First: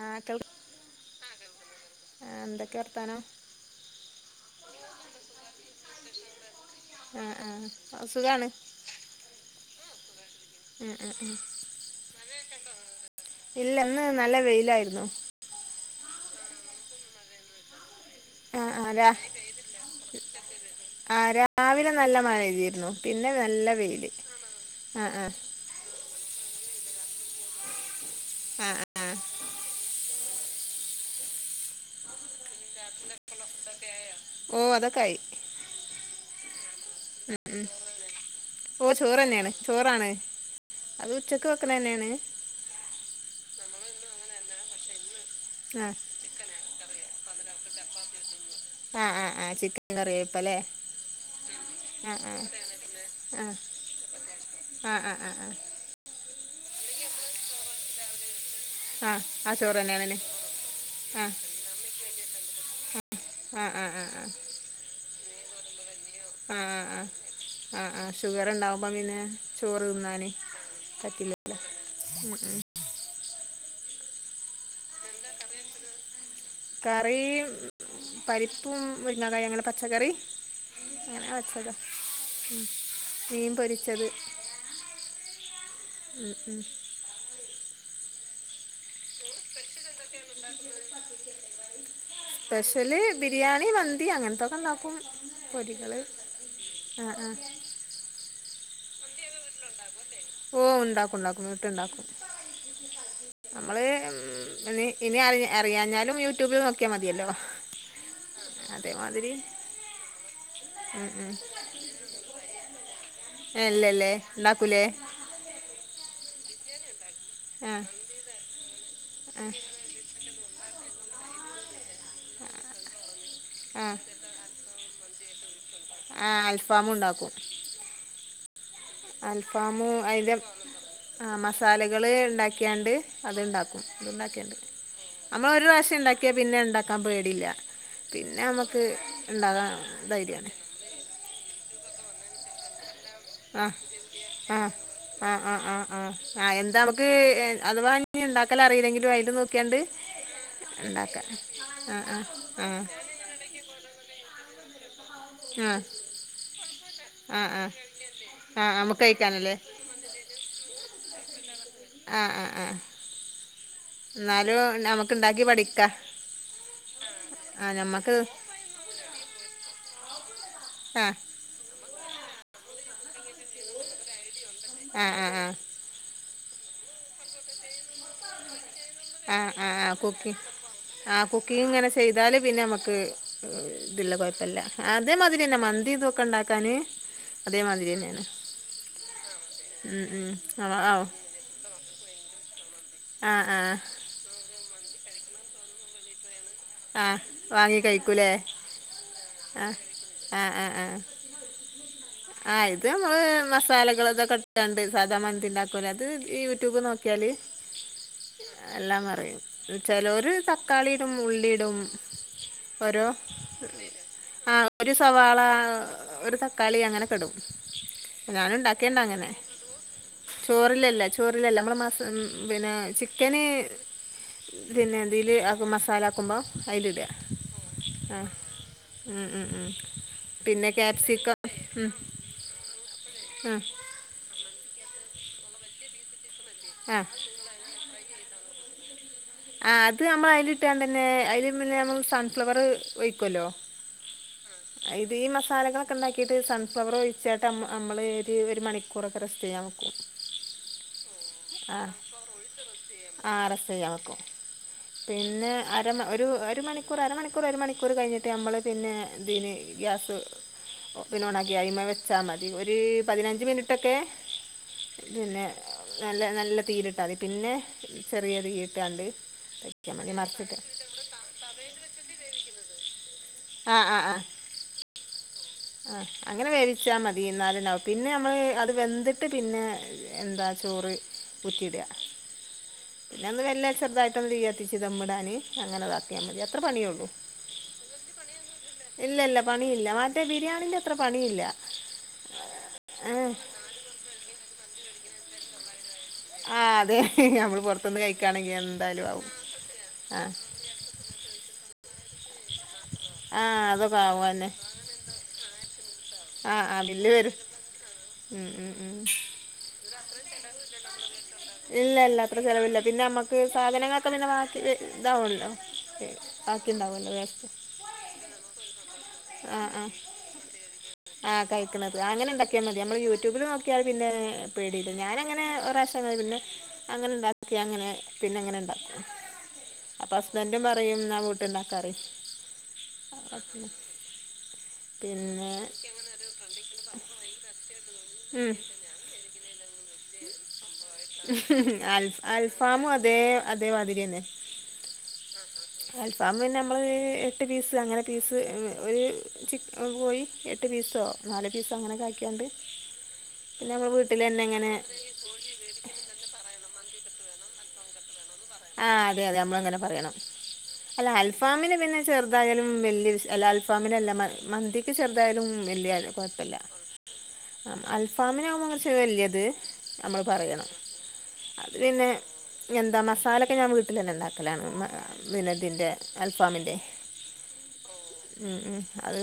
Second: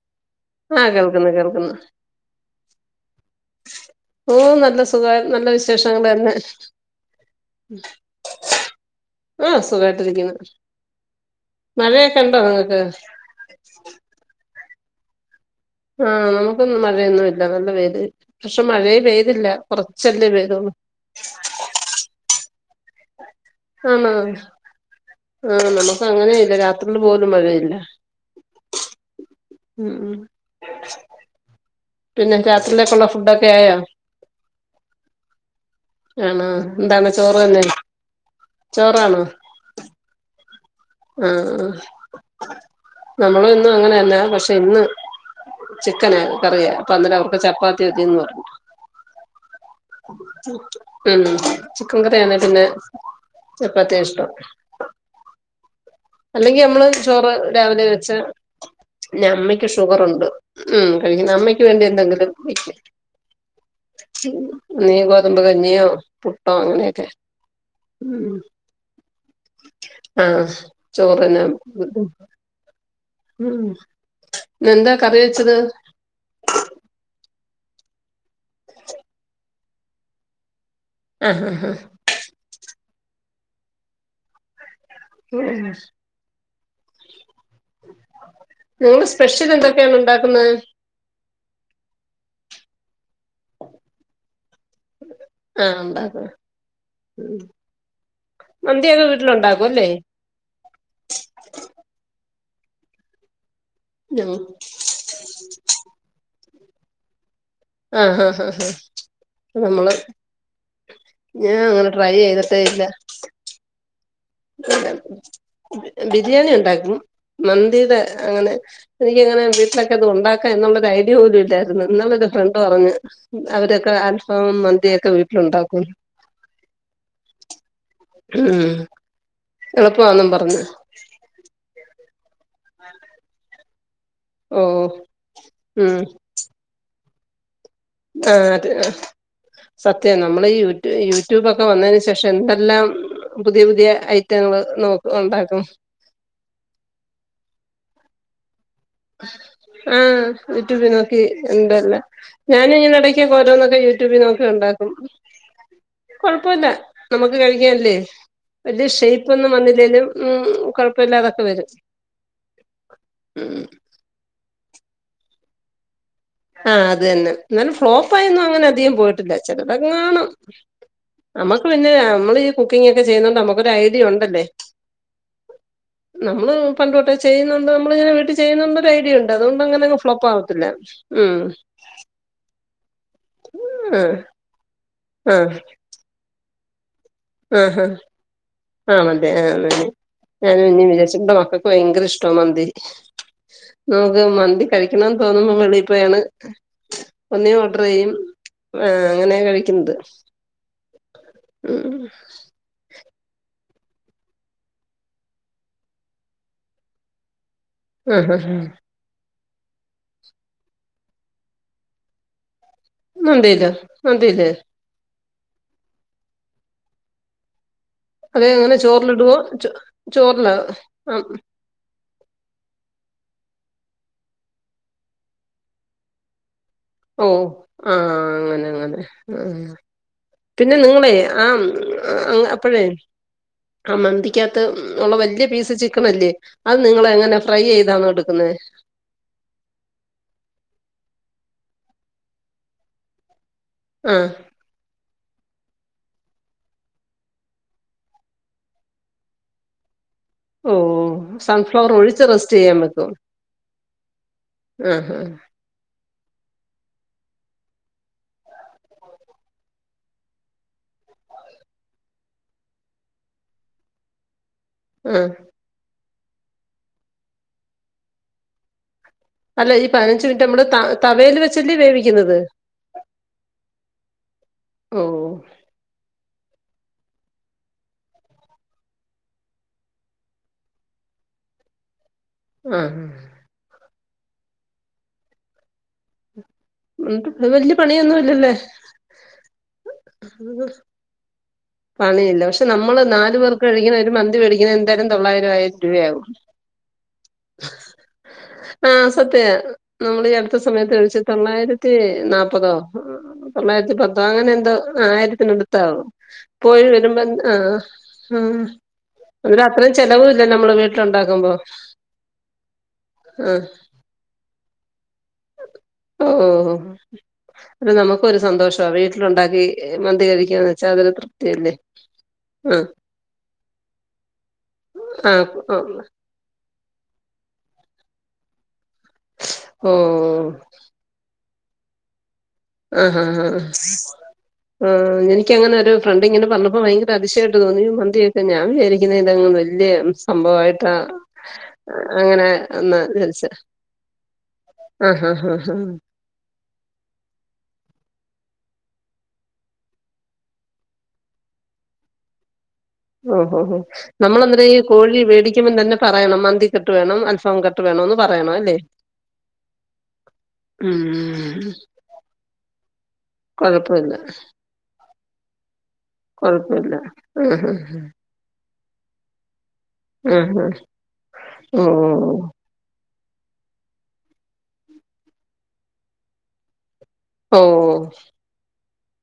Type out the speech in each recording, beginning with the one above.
ആഹ് കേൾ ആ കേൾക്കുന്നു കേൾക്കുന്നു ആഹ് എന്തൊക്കെ വർത്താനം നല്ല സുഖവാ നല്ല വിശേഷങ്ങള് തന്നെ ആഹ് ആഹ് ആഹ് സുഖാണ് ആ സുഖവാ യിട്ടിരിക്കുന്നു ഉം ഉം ഉം നിങ്ങക്ക് ഇല്ല ഇന്ന് നല്ല വെയി ലായിരുന്നു ആ നമുക്കൊന്നും മഴയൊന്നുമില്ല നല്ല വെയില് പക്ഷെ ആഹ് ആഹ് മഴയേ രാ പെയ്തില്ല കുറച്ചല്ലേ പെയ്തൊള്ളൂ ആഹ് രാവിലെ നല്ല മഴ പെയ്തിരുന്നു പിന്നെ നല്ല വെയില് ആണോ ആഹ് ആഹ് ആ നമക്ക് അങ്ങനെ രാത്രിയില് പോലും മഴയില്ല ആ ആ ഉം ഉം പിന്നെ രാത്രിയിലേക്കുള്ള ഫുഡൊക്കെ ആയോ ഓഹ് അതൊക്കെ ആയി ആണോ എന്താണ് ചോറ് ഉം തന്നെ ഉം ഓഹ് ചോറാണോ ചോറന്നെയാണ് ചോറാണ് അത് ആ ഉച്ചക്ക് വെക്കണ തന്നെയാണ് നമ്മൾ എന്നും അങ്ങനെ പക്ഷെ ഇന്ന് ആഹ് ചിക്കനാ കറിയാ അന്നേരം അവർക്ക് ചപ്പാത്തി മതിയെന്ന് പറഞ്ഞു ആ ആ ആ ചിക്കൻ കറി വയ്പ്പല്ലേ ഉം ചിക്കൻ ആ ആ കറിയാണെ പിന്നെ ആ ചപ്പാത്തിയാ ഇഷ്ടം ആ ആ ആ ആ അല്ലെങ്കി നമ്മള് ചോറ് രാവിലെ വെച്ച ആഹ് ആഹ് ആഹ് അമ്മയ്ക്ക് ചോറ് തന്നെയാണല്ലേ ഷുഗർുണ്ട് ഉം കഴിക്കുന ആഹ് അമ്മയ്ക്ക് എന്തെങ്കിലും ആഹ് ആഹ് ആഹ് [unintelligible] കഞ്ഞിയോ പുട്ടോ ആ ആ അങ്ങനെയൊക്കെ ആ ആ ആ ഉം ഷുഗർ ഉണ്ടാവുമ്പ പിന്നെ ചോറ് തിന്നാന് ആഹ് ചോറിന് പറ്റില്ലല്ലോ ഉം ഉം ഉം ഇന്ന് എന്താ കറി വെച്ചത് കറി പരിപ്പും മുരിങ്ങകായ് അങ്ങനെ പച്ചക്കറി അങ്ങനെ ആഹ് ആഹ് വെച്ചതാ മീൻ പൊരിച്ചത് ഉം [inaudible] ഉം നിങ്ങൾ സ്പെഷ്യൽ എന്താ ങ്ങനെയാണ് ഉണ്ടാക്കുന്നെ സ്പെഷ്യല് ബിരിയാണി മന്തി അങ്ങൻത്തൊക്കെ ഇണ്ടാക്കും ആഹ് പൊരികൾ ഉണ്ടാക്കും ആ ആ മന്തിയൊക്കെ വീട്ടിൽ ഒണ്ടാക്കും അല്ലേ ഓ ഇണ്ടാക്കും ഇണ്ടാക്കും വീട്ട്‌ ഇണ്ടാക്കും നമ്മള് ആഹ് ഇനി ഇനി അറിയ അറിയാഞ്ഞാലും യൂട്യൂബിൽ നോ ഒക്കെ മതിയല്ലോ ആഹ് ആഹ് ആഹ് അതേമാതിരി ആഹ് നമ്മള് ഞാൻ അങ്ങനെ ട്രൈ ചെയ്തിട്ടേ ഇല്ല ഇണ്ടാക്കുലെ ബിരിയാണി ഉണ്ടാക്കും ആഹ് മന്തിടെ അങ്ങനെ എനിക്കങ്ങനെ വീട്ടിലൊക്കെ അത് ഉണ്ടാ ക്ക എന്നുള്ളൊരു ഐഡിയ പോലും ഇല്ലായിരുന്നു എന്നോടൊരു ഫ്രണ്ട് പറഞ്ഞ് അവരൊക്കെ ആഹ് അൽഫാമും മന്തിയൊക്കെ വീട്ടി ഉണ്ടാക്കും ആ അൽഫാമും ഇണ്ടാക്കും ഉം അൽഫാമും എളുപ്പമാന്നും അയിന്റെ പറഞ്ഞ് ആ മസാലിം നിങ്ങള് ഇണ്ടാക്കിയാണ്ട് അത് ഇണ്ടാക്കും ണ്ടുക്കിയണ്ട് ഓ അമ്മ ഒരു ഉം പ്രാവശ്യം ഉണ്ടാക്കിയാ പിന്നെ ഉണ്ടാ ക്കാൻ പേടില്ല ആഹ് അത് സത്യം നമ്മള് ധൈര്യമാണ് യൂട്യൂ യൂട്യൂബ് ഒക്കെ വന്നെന് ശേ പക്ഷെ എന്തെല്ലാം പുതിയ ആഹ് പുതിയ ഐറ്റങ്ങള് ആഹ് നോക്ക് ആഹ് ഉണ്ടാക്കും ആഹ് ആഹ് ആഹ് എന്താ നമുക്ക് അഥവാ നീ ഇണ്ട ആ യൂട്യൂബി നോക്കി ഉണ്ടാക്കാം ഇണ്ടല്ല ആ ആ ഞാൻ ആ ഇങ്ങനെ എടകൊക്കെ ഓരോന്നൊക്കെ യൂട്യൂബിൽ നോ ഉണ്ടാക്കും ആ കൊഴപ്പയില്ല നമുക്ക് ആ ആ കഴിക്കാൻ അല്ലേ ആ വലിയ നമുക്ക് ഷേപ്പ് ഒന്നും കഴിക്കാനല്ലേ വന്നില്ലേലും മ്മ് കൊഴ ഉപ്പില്ലാതൊക്കെ വരും ആ ആ ആ ഉം എന്നാലും നമുക്ക് ഇണ്ടാക്കി പഠിക്ക ആഹ് അത് തന്നെ എന്നാലും ഫ്ലോപ്പ് ആയൊന്നും അങ്ങനെ അധികം പോയിട്ടില്ല ചിലതെങ്ങാണും ആ നമ്മക്ക് പിന്നെ നമ്മൾ ഈ കു കുക്കിങ്ങൊക്കെ ചെയ്യുന്നോണ്ട് നമ്മക്കൊരു ഐഡിയ ഉണ്ടല്ലേ ആ ആ ആ നമ്മള് പണ്ട് തൊട്ടെ ചെയ്യുന്നുണ്ട് നമ്മളിങ്ങനെ വീട്ട് ചെയ്യുന്നോണ്ട് ടിയുണ്ട് ആ ആ ആ അതോണ്ടങ്ങനങ് കുക്കി ഫ്ലോപ്പാവത്തില്ല ആ കുക്കിംഗ് ഇങ്ങനെ ചെയ്താല് പിന്നെ നമ്മക്ക് ഇതില്ല ആഹ് കൊഴ്പ്പല്ല അതേമാതിരിന്നെ മന്തി ഇതൊക്കണ്ടാ ത്തന് ആ ഹാ ആ മന്തി ആ അതെ ഉം ഉം ഞാന് ആ പിന്നിം ആ വിചാര്ച്ചു ഇവിടെ മക്കക്ക് ഭയങ്കര ഇഷ്ടാ മന്തി ആ ആഹ് നമുക്ക് മന്തി കഴിക്കണംന്ന് തോന്നുമ്പൊ വെളി പോയാണ് ആ ഒന്നേ വാങ്ങി ഓർഡർ ചെയ്യും കഴിക്കൂലേ ആഹ് അങ്ങനെ അ കഴിക്കുന്നത് ആ ആ ആ ഉം ആ ഇത് നമ്മള് മസാലകളൊകെക്കെട്ടാണ്ട് സാധാ മന്തിണ്ടാക്കൂലെ അത് യൂട്യൂബ് നോക്കിയാല് ആഹ് ആഹ് എല്ലാം അറിയും ചെലോര് തക്കാളീടും ഉള്ളിടും മന്തിയില്ല മന്തിയില്ലേ ളാ ഒരു തക്കാളി അങ്ങനെ ക്കെടും അത് ഞാനും എങ്ങനെ ഇണ്ടാക്കേണ്ടങ്ങനെ ചോറിലിടുവോ ചോ ചോറിലോ ചോറിലല്ല ചോറിലല്ല നമ്മള മസ പിന്നെ ചിക്കന് പിന്നെ ന്തില് അത് മസാലാക്കുമ്പം ഓ ആ അങ്ങനങ്ങനെ ഉം ആ ഉം ഉം പിന്നെ നിങ്ങളെ ക്യാപ്സിക്കം ആ ഉം അപ്പഴേ ഉം ആ മന്തിക്കത്ത് ഉള്ള വ ല്യ പീസ് ചിക്കണല്ലേ അത് ആഹ് നിങ്ങള് എങ്ങനെ ഫ്രൈയ്താണൊ ഇട്ക്കുന്നെ ആ അത് അമ്മള് ഐല്ട്ടാണ്ടന്നെ ഐല് പിന്നെ മ്മള് സൺഫ്ലവറ് ഒഴിക്കല്ലോ അ ഇത് ഈ മസാലകളൊക്കെ ഇണ്ടാക്കീട്ട് സൺഫ്ലവറ് ഒഴിച്ചാട്ട് അമ അമ്മള് ഇത് ഒരു മണിക്കൂറൊക്കെ റസ്റ്റെയ്യാൻ വെക്കും സൺഫ്ലവറ് ഒഴിച്ച് റെസ്റ്റെയ്യാ വെക്കും റ്റെയ്യാവെക്കും ആ ഹാ പിന്നെ അര ഒ ഒരു ഒരു മണിക്കൂറ് അരമണിക്കൂറ് ഒരുമണിക്കൂറ് കഴിഞ്ഞിട്ട് അമ്മള് പിന്നെ ഇതിന് ഗ്യാസ് പിന്നെ ഓണാക്കി ഐമെവെച്ചാ മതി ഒര് പതിനഞ്ച് മിനിട്ടൊക്കെ ആ പിന്നെ ന്നല്ലെ ന്നല്ല തീയിട്ടാതി പിന്നെ ചെറിയ തീയിട്ടാണ്ട് അല്ല ഈ വയ്ക്കാൻ മതി പതിനഞ്ച് മിൻറ്റ് മറിച്ചിട്ട് നമ്മള് ത തവെല് വെച്ചല്ലേ വേവിക്ക്‌ന്നത് ആ ആ ആ ഓ ആ അങ്ങനെ വേവിച്ചാ മതി എന്നാല്ണ്ടാവും പിന്നെ നമ്മള് അത് വെന്ത്ട്ട് പിന്നെ എന്താ ചോറ് ഉറ്റിയ്ടാ ആ ആ. പിനൊന്ന് വെല്ലെ ചെറുതായ്ട്ട് ട്ടെന്തിയ്യത്തിച്ച് ധമ്മ്ടാന് അങ്ങനെ താക്കിയമതി അ എന്ന്ട്ട് വല്യ പണിയൊന്നുല്ലല്ലേ ബിരിയാണിന്റെഅത്ര പണിയി ല്ല പണിയില്ല പക്ഷെ നമ്മള് നാല് പേർക്ക് കഴിക്ന്ന ഒരു മന്തി വെടിക്കുന്നെന്താലും തൊള്ളായ്രം ആയിര് രൂവആവും ആ അതെ നമ്മൾ പുറത്തുനിന്ന് കഴിക്കുകയാണെങ്കിൽ ആ എന്തായാലും ആവും സത്യാ ആ നമ്മളി ഈ അടുത്ത സമയത്ത് കഴിച്ച തൊള്ളായിര ത്തി ന്നാപ് മുപ്പതോ ആ തൊള്ളായിരത്തി അതൊക്കെ പത്തോ ആവും തന്നെ അങ്ങനെ എന്തോ ആയിരത്തിനെടുത്താവും ആ ആ പോയി ബില്ല് വരുമ്പോ വരും ന്ത് ആ ആ ഉം, ഉം, ഉം. എന്താ അത്രേ ചെലവൂല്ലേ നമ്മളെവീട്ട് ഇല്ലല്ല അത്ര ചെലവില്ല പിന്നനമ്മക്ക് ആഹ് സാധനങ്ങളൊക്കെ പിന്നെ വാക്കി ഇതാവോല്ലോ ഓഹ് ബാക്കിണ്ടാവോല്ലോ വേസ്റ്റ് അത് നമുക്കൊരു സന്തോഷവാ അ വീട്ടിലുണ്ടാക്കി അ മന്തി കഴിക്കാന്ന് വെച്ചാ അതൊരു ആ തൃപ്തിയല്ലേ കയ്ക്കണത് അങ്ങനെ ഇണ്ടാക്ക്യാ മതി ആഹ് നമ്മള് യൂട്യൂബില് നോക്കിയാൽ പിന്നേ പേടിയില്ല ഞാനങ്ങനെ ആഹ് ഒറാഷ്യം [unintelligible] കുന്നെ അങ്ങനിണ്ടാക്കി അങ്ങനെ പിന്നിങ്ങനിണ്ടാക്കു ഓഹ് അപ്പ ഹസ്ബന്റും പറയും ന്നാവുട് ഇണ്ടാക്കറിയോ ആ ആ ആ പിന്നെ എനിക്കങ്ങനൊരു ഫ്രണ്ടിങ്ങനെ പറഞ്ഞപ്പോ വയങ്കര അതിഷ്യായിട്ട് തോന്നി [unintelligible] ഉം ഞാൻ വിജാരിക്കുന്നെ ഇതങ്ങ് വെല്യേ ഉം സംഭവായ്ട്ടാ അ അൽ അങ്ങനെ അൽഫാമും ഒന്നാ അതേ [unintelligible] ഹ ഹ ഹ അൽഫാമ് പിന്നമ്മള് എട്ട് പീസ് അങ്ങനെ പീസ് ഒര് ചിക്കൻ പോയി എട്ട് പീസോ നാല പീസോ അങ്ങനൊക്കെ ആക്യാണ്ട് ഓ ഹോ ഹോ നമ്മളന്നേരം ഈ കോഴ്നെ വേടികുമ്പതന്നെ പറയണം മന്തി കട്ട് വേണം അൽഫ ഫം കട്ട് വെണോന്നും ആ അതെ അതെ ഞമ്മൾ ഇങ്ങനെ പറയണം അല്ല ഉം അൽഫാമിന് പിന്നെ ചെർതായാലും വെല്ല്യെ വിശ് അല്ല അൽഫാമിനല്ല കൊഴപ്പവില്ല മന്തിക്ക് ചെർ തായാലും വെല്ല്യാലും കൊഴപ്പെല്ല ആ അ ന് വെല്ല്യെത് ഞമ്മള് പറയണം, അത് പിന്നെ ഓഹ് എന്താ മസ് ക്കെ ഞാൻ വീട്ടിലെന്നെണ്ടാക്കലാണ് പിന്നെതിന്റെ അൽഫാമിന്റെ ഓ അത്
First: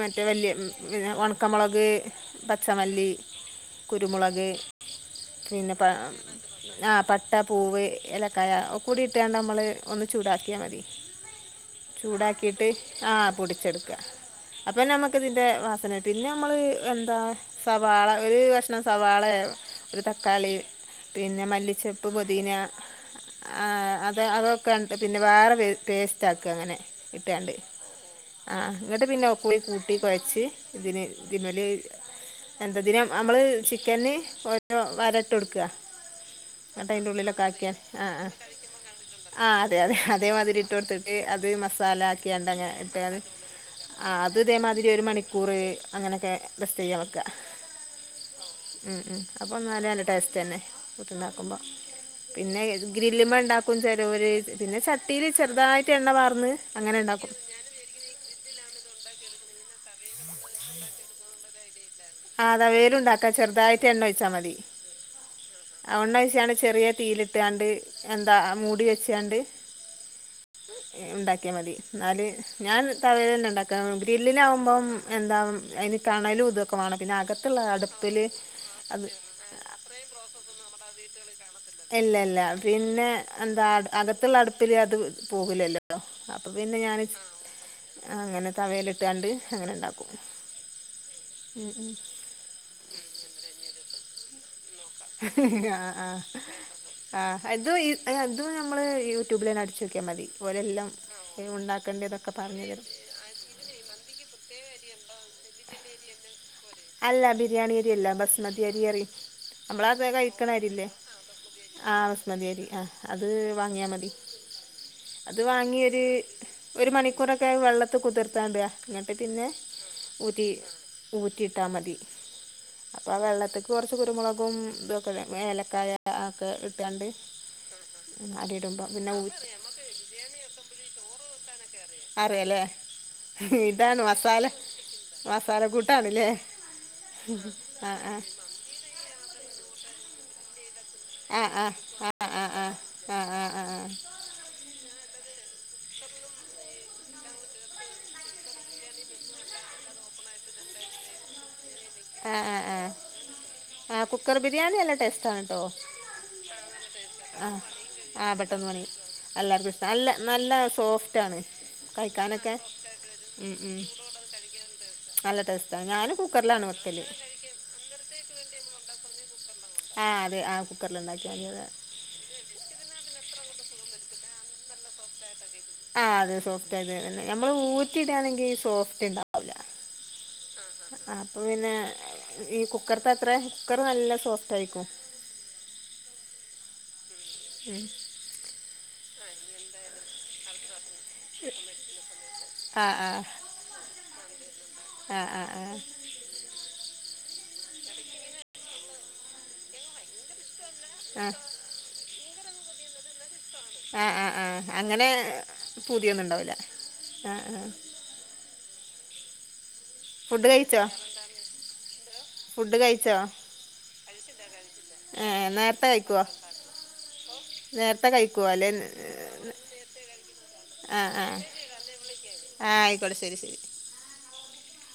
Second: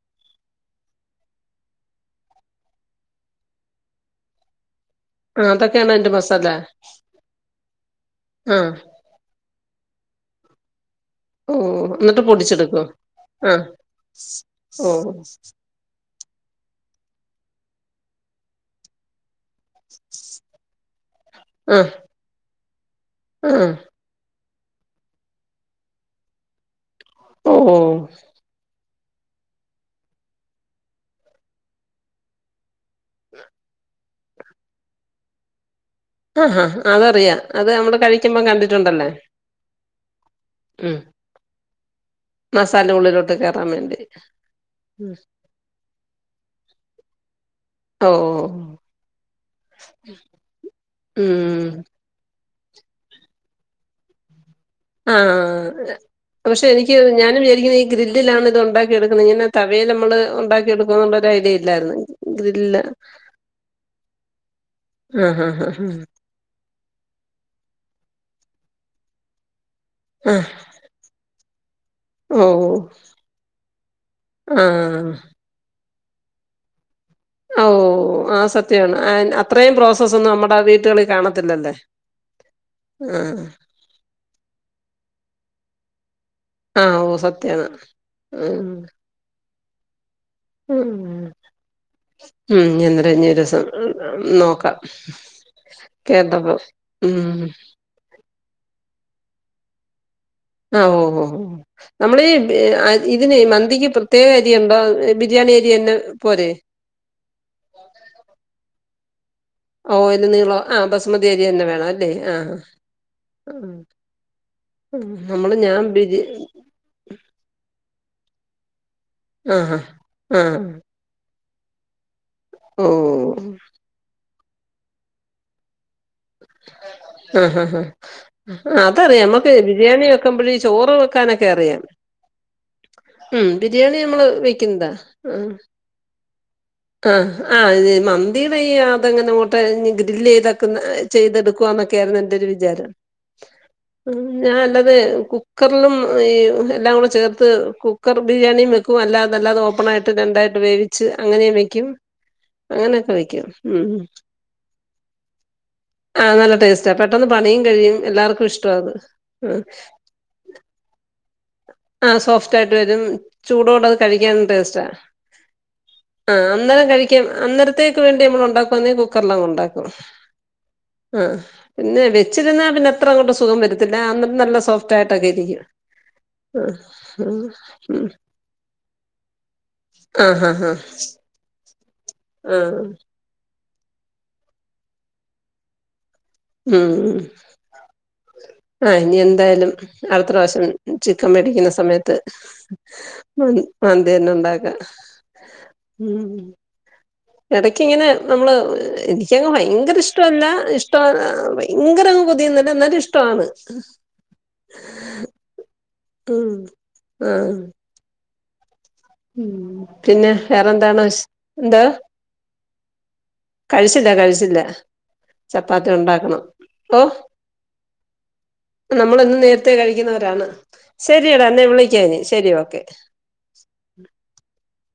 മറ്റേ വല്ല്യെ പിന്നെ ഒൺക്കമൊളക് പച്ചമല്ലി കുരുമൊളക് ആഹ് പിന്നെ പാ അതൊക്കെയാണ് അതിന്റെ മസാല ആ പട്ട പൂവെ കായ ആഹ് ഒക്കുടി ഇട്ടാണ്ട് അമ്മള് ഒന്ന് ചൂടാക്കിയാ മതി. ഓഹ് എന്നിട്ട് ചൂടാക്കിയിട്ട് പൊടിച്ചെടുക്കോ ആ ആഹ് പൊടിച്ചെടുക്ക ഓഹ് അപ്പെന്നമ്മക്ക് ഇതിന്റെ വാസന പിന്നെ അമ്മള് എന്താ സവാള ഒരു കഷ്ണം സവാളേ ഒരു തക്കാളി, പിന്നെ ആഹ് മല്ലിച്ചപ്പ് പൊതീന ആ ആഹ് അതെ അതൊക്കണ്ട് പിന്നെ വാറെ പേ പേസ്റ്റാക്ക അങ്ങനെ. ഇട്ടാണ്ട് ഓഹ് ആ ഇന്നിട്ടു പിന്നെ ഒക്കൂടി കൂട്ടി കൊയ്ച്ച് ഇതിന് ഇതിനൾമ്മെല് എന്തെതിനും അമ്മള് ചിക്കന് ഓരോ വരട്ടൊട്ക്ക ആ ആ അതറിയാ അത് നമ്മള് ആ ആ കഴിക്കുമ്പം കണ്ടിട്ടുണ്ടല്ലേ ആ അതെ അതെ അതേമാതിരി ഉം ഇട്ട്കൊടുത്തിട്ട് അത് മസാല ആക്ക്യാണ്ടങ് മസാല ഇട്ട് ഉള്ളിലോട്ട് കേറാൻ വേണ്ടി ആ അത് ഇതേമാതിരി ഒരു ഉം. മണിക്കൂറ് അങ്ങനെക്കെ റെസ്റ്റെയ്യാ വെ ക്ക. ഓ ഉം ഉം അപ്പൊന്നാല നല്ല ടേസ്റ്റെന്നെ വിട്ട്ണ്ടാക്കുമ്പോ. ഉം പിന്നെ ഗ്രില്ലുമ്മേണ്ടാക്കും ചെലോര് ആ പകൾഷെ എനിക്ക് അങ്ങനെ ഉണ്ടാക്കും ഞാനും വിചാരിക്കുന്നെ ഈ ഗ്രില്ലിലാണ് ഇത് ഒണ്ടാക്കി എടുക്കുന്നെ ഇങ്ങനെ ത വയിൽ നമ്മള് ഒണ്ടാക്കിയെടുക്കും എന്നുള്ള ഒരു ഐഡിയ ഇല്ലായിരുന്നു. ആ ഗ്രില്ല് തവേലുണ്ടാക്കാ ചെറുതായിട്ട് എണ്ണ ഒയ്ച്ചാ മതി ആഹ് ആഹ് ആഹ് എണ്ണ ഒയ്ച്ചാണ്ട് ചെറ്യേ തീലിട്ടാണ്ട് എന്താ മൂടി വെച്ചാണ്ട് ആഹ് ഉണ്ടാക് ക്ക്യാമതി. എന്നാല് ഓ ഞാൻ തവേല് തന്നെ ഇണ്ടാക്ക ഗ്രില്ലിലാവുമ്പം ആഹ് എന്താ അയിന് കണല് ഉതിർ ക്കുവാണ് പിന്നെ അകത്തുള്ള ഓ അടുപ്പില് ആ സത്യാണ് അത് ആൻ അത്രയും പ്രോസസ്സൊന്നും നമ്മുടെ വീട്ടുകളിൽ കാണത്തില്ലല്ലേ [unintelligible] ഇല്ലല്ല പിന്നെ ആഹ് എന്താ അകത്തുള്ള അടുപ്പില് അത് പോകില്ലല്ലല്ലോ അപ്പൊ പിന്നെ ഞാൻ ആഹ് ഓ സത്യാണ് അങ്ങനെ ഉം തവീലിട്ട് കാണ്ട് അങ്ങനെണ്ടാക്കും ഉം ഉം എന്നത് ന്ന് നൊരീസം നോക്കാം ആ ആ കേട്ടപ്പം ആ ഉം അത അത് നമ്മള് യൂട്യൂബിലെന്നെ അടിച്ചോക്ക്യാമതി ആ ഓ ഓ ഓ നമ്മളീ പറഞ്ഞു തരും ഇതിന് മന്തിക്ക് പ്രത്യേക അരി ഉണ്ടോ ബിരിയാണി അരിന്നെ പോരെ അല്ല ബിരിയാണി അരിയല്ല ബസ്മതി അരി അരി നമ്മള ഓ അത് അതിന് നീളം ആ കഴിക്കണരില്ലേ ബസുമതി അരി തന്നെ വേണം ആ അല്ലേ ബസ്മതിയരി ആ അത് ആ ഉം. വാങ്ങിയാൽ മതി. അത് നമ്മള് വാങ്ങിയ ഞാൻ ഒരു ബിരി ഒരു മണിക്കൂറൊക്കെ വെള്ളത്തി ത് കുതിർത്താത്തിയാ ന്നട്ട് പിന്നെ ആ ആ ആ ഊറ്റി ഊ റ്റി ഇട്ടാ മതി ഓ അപ്പൊ ആ വെള്ളത്തിക്ക് കുറച്ച് കുരുമുളക് കും ഇതേപോലെ ഏലക്കായ ഒക്കെ ഇട്ടാണ്ട് ആ ഹ ഹ ആ അരിയിടുമ്പോൾ പിന്നെ അതറിയാം ഊറ്റി നമുക്ക് ബിരിയാണി വെക്കുമ്പോഴ് ചോറ് വെക്കാനൊക്കെ അറിയാം അറിയാല്ലേ ഉം ബിരിയാണി ഇതാണ് നമ്മള് മസാല വെക്കുന്നതാ ഉം. മസാല കൂട്ടാണ് ല്ലേ ആ ആ മന്തിയുടെ ഈ അതെങ്ങനെ ഇങ്ങോട്ട് ഇനി [unintelligible] ക്കുന്ന ആ ആ ചെയ്തടുക്കന്നൊക്കെയാരുന്നു ആ ആ എന്റെരു ആ വിചാരം ആ ആ ആ ഞൻല്ലത് കുക്ക് കുക്കറിലും ഈ എല്ലാം കൂടെ ചേർത്ത് കുക്കർ ബിരിയാണിയും വെക്കും അല്ലാതെ അല്ലാതെ ഓപ്പൺ ആായിട്ട് രണ്ടായിട്ട് വേവിച്ച് അങ്ങനെ വെക്കും ആ ആ ആ അങ്ങനെയൊക്കെ വെക്കും ആ ഉം കുക്കർ ബിരിയാണി നല്ല ടേസ്റ്റ് ആണ് ട്ടോ ആഹ് നല്ല ടേസ്റ്റാ പെട്ടെന്ന് ആ പണിയും കഴിയും ആ എല്ലാർക്കും പെട്ടന്ന് ഇഷ്ടവാ പണി അത് എല്ലർക്കും ഇഷ്ട നല്ല നല്ല സോഫ്റ്റ് ആണ് ആ സോഫ്റ്റ് ആയിട്ട് വരും ഉം. ചൂടോട് അത് കഴിക്കാനും ടേസ്റ്റാ നല്ല ടേസ്റ്റാണ് ഞാൻ കുക്കറിലാണ് വെക്കല് അന്നരത്തേക്ക് വേണ്ടി നമ്മൾ ഉണ്ടാക്കുന്ന കുക്കറിലാ ഉണ്ടാക്കും ആ അതെ ആ അ കുക്കറിലുണ്ടാക്കിയാൽ മതി അതെ പിന്നെ വെച്ചി തിന്ന അത്ര അങ്ങട്ട് സുഖം വരത്തില്ല അന്നന്ന് നല്ല സോഫ്റ്റായിട്ടൊക്കെ ഇരിക്കു ആ അതെ സോഫ്റ്റ് അതെതന്നെ നമ്മൾ ഊറ്റിടാണെങ്കിൽ സോഫ്റ്റ്ണ്ടാവില്ല ആ ആ ആ അപ്പ പിന്നെ ഈ കുക്കറ്ത്തത്രെ കുക്കർ നല്ല സോഫറ്റായിക്കും ആ ഉം ഇനിയെന്തായാലും അടുത്ത പ്രാവശ്യം ചിക്കൻ മേടിക്ക്ന്ന സമയത്ത് ആ ആ മ മന്തിയന്നെ ഉണ്ടാക്ക ആ ആ ആ ഉം എടയ്ക്കങ്ങനെ നമ്മള് എനിക്കങ്ങ് ഭയങ്കര ഇഷ്ടവല്ല ഇഷ ടവ് ആ ഭയങ്കരങ്ങ് ബു ദ്ധിന്ന്ട് ന്ന്ട് ഇഷ്ടവാണ് ആ ആ ആ അങ്ങനെ ഉം പൂതിയൊന്നുണ്ടാവില്ല ആ ആഹ് ആ ഉം പിന്നെ ഫുഡ് കഴിച്ചോ വേറെന്താണ് വിശ് എന്തൊ ഫുഡ് കഴിച്ചോ കഴി ഇല്ല കഴിച്ചില്ല ഏ, നേരത്തെ ചപ്പാത്തി കഴിക്കുവോ ഉണ്ടാക്കണം ഓ നേരത്തെ കഴിക്കുമോ അല്ലേ നമ്മളെന്നും നേരത്തെ കഴിക്കുന്നവരാണ് ആ ആ ശരിയടാ അന്നെ വിളിക്കാം ഞാൻ ശരി ആ ഓക്കെ ആയിക്കോട്ടെ ശരി ശരി [inaudible]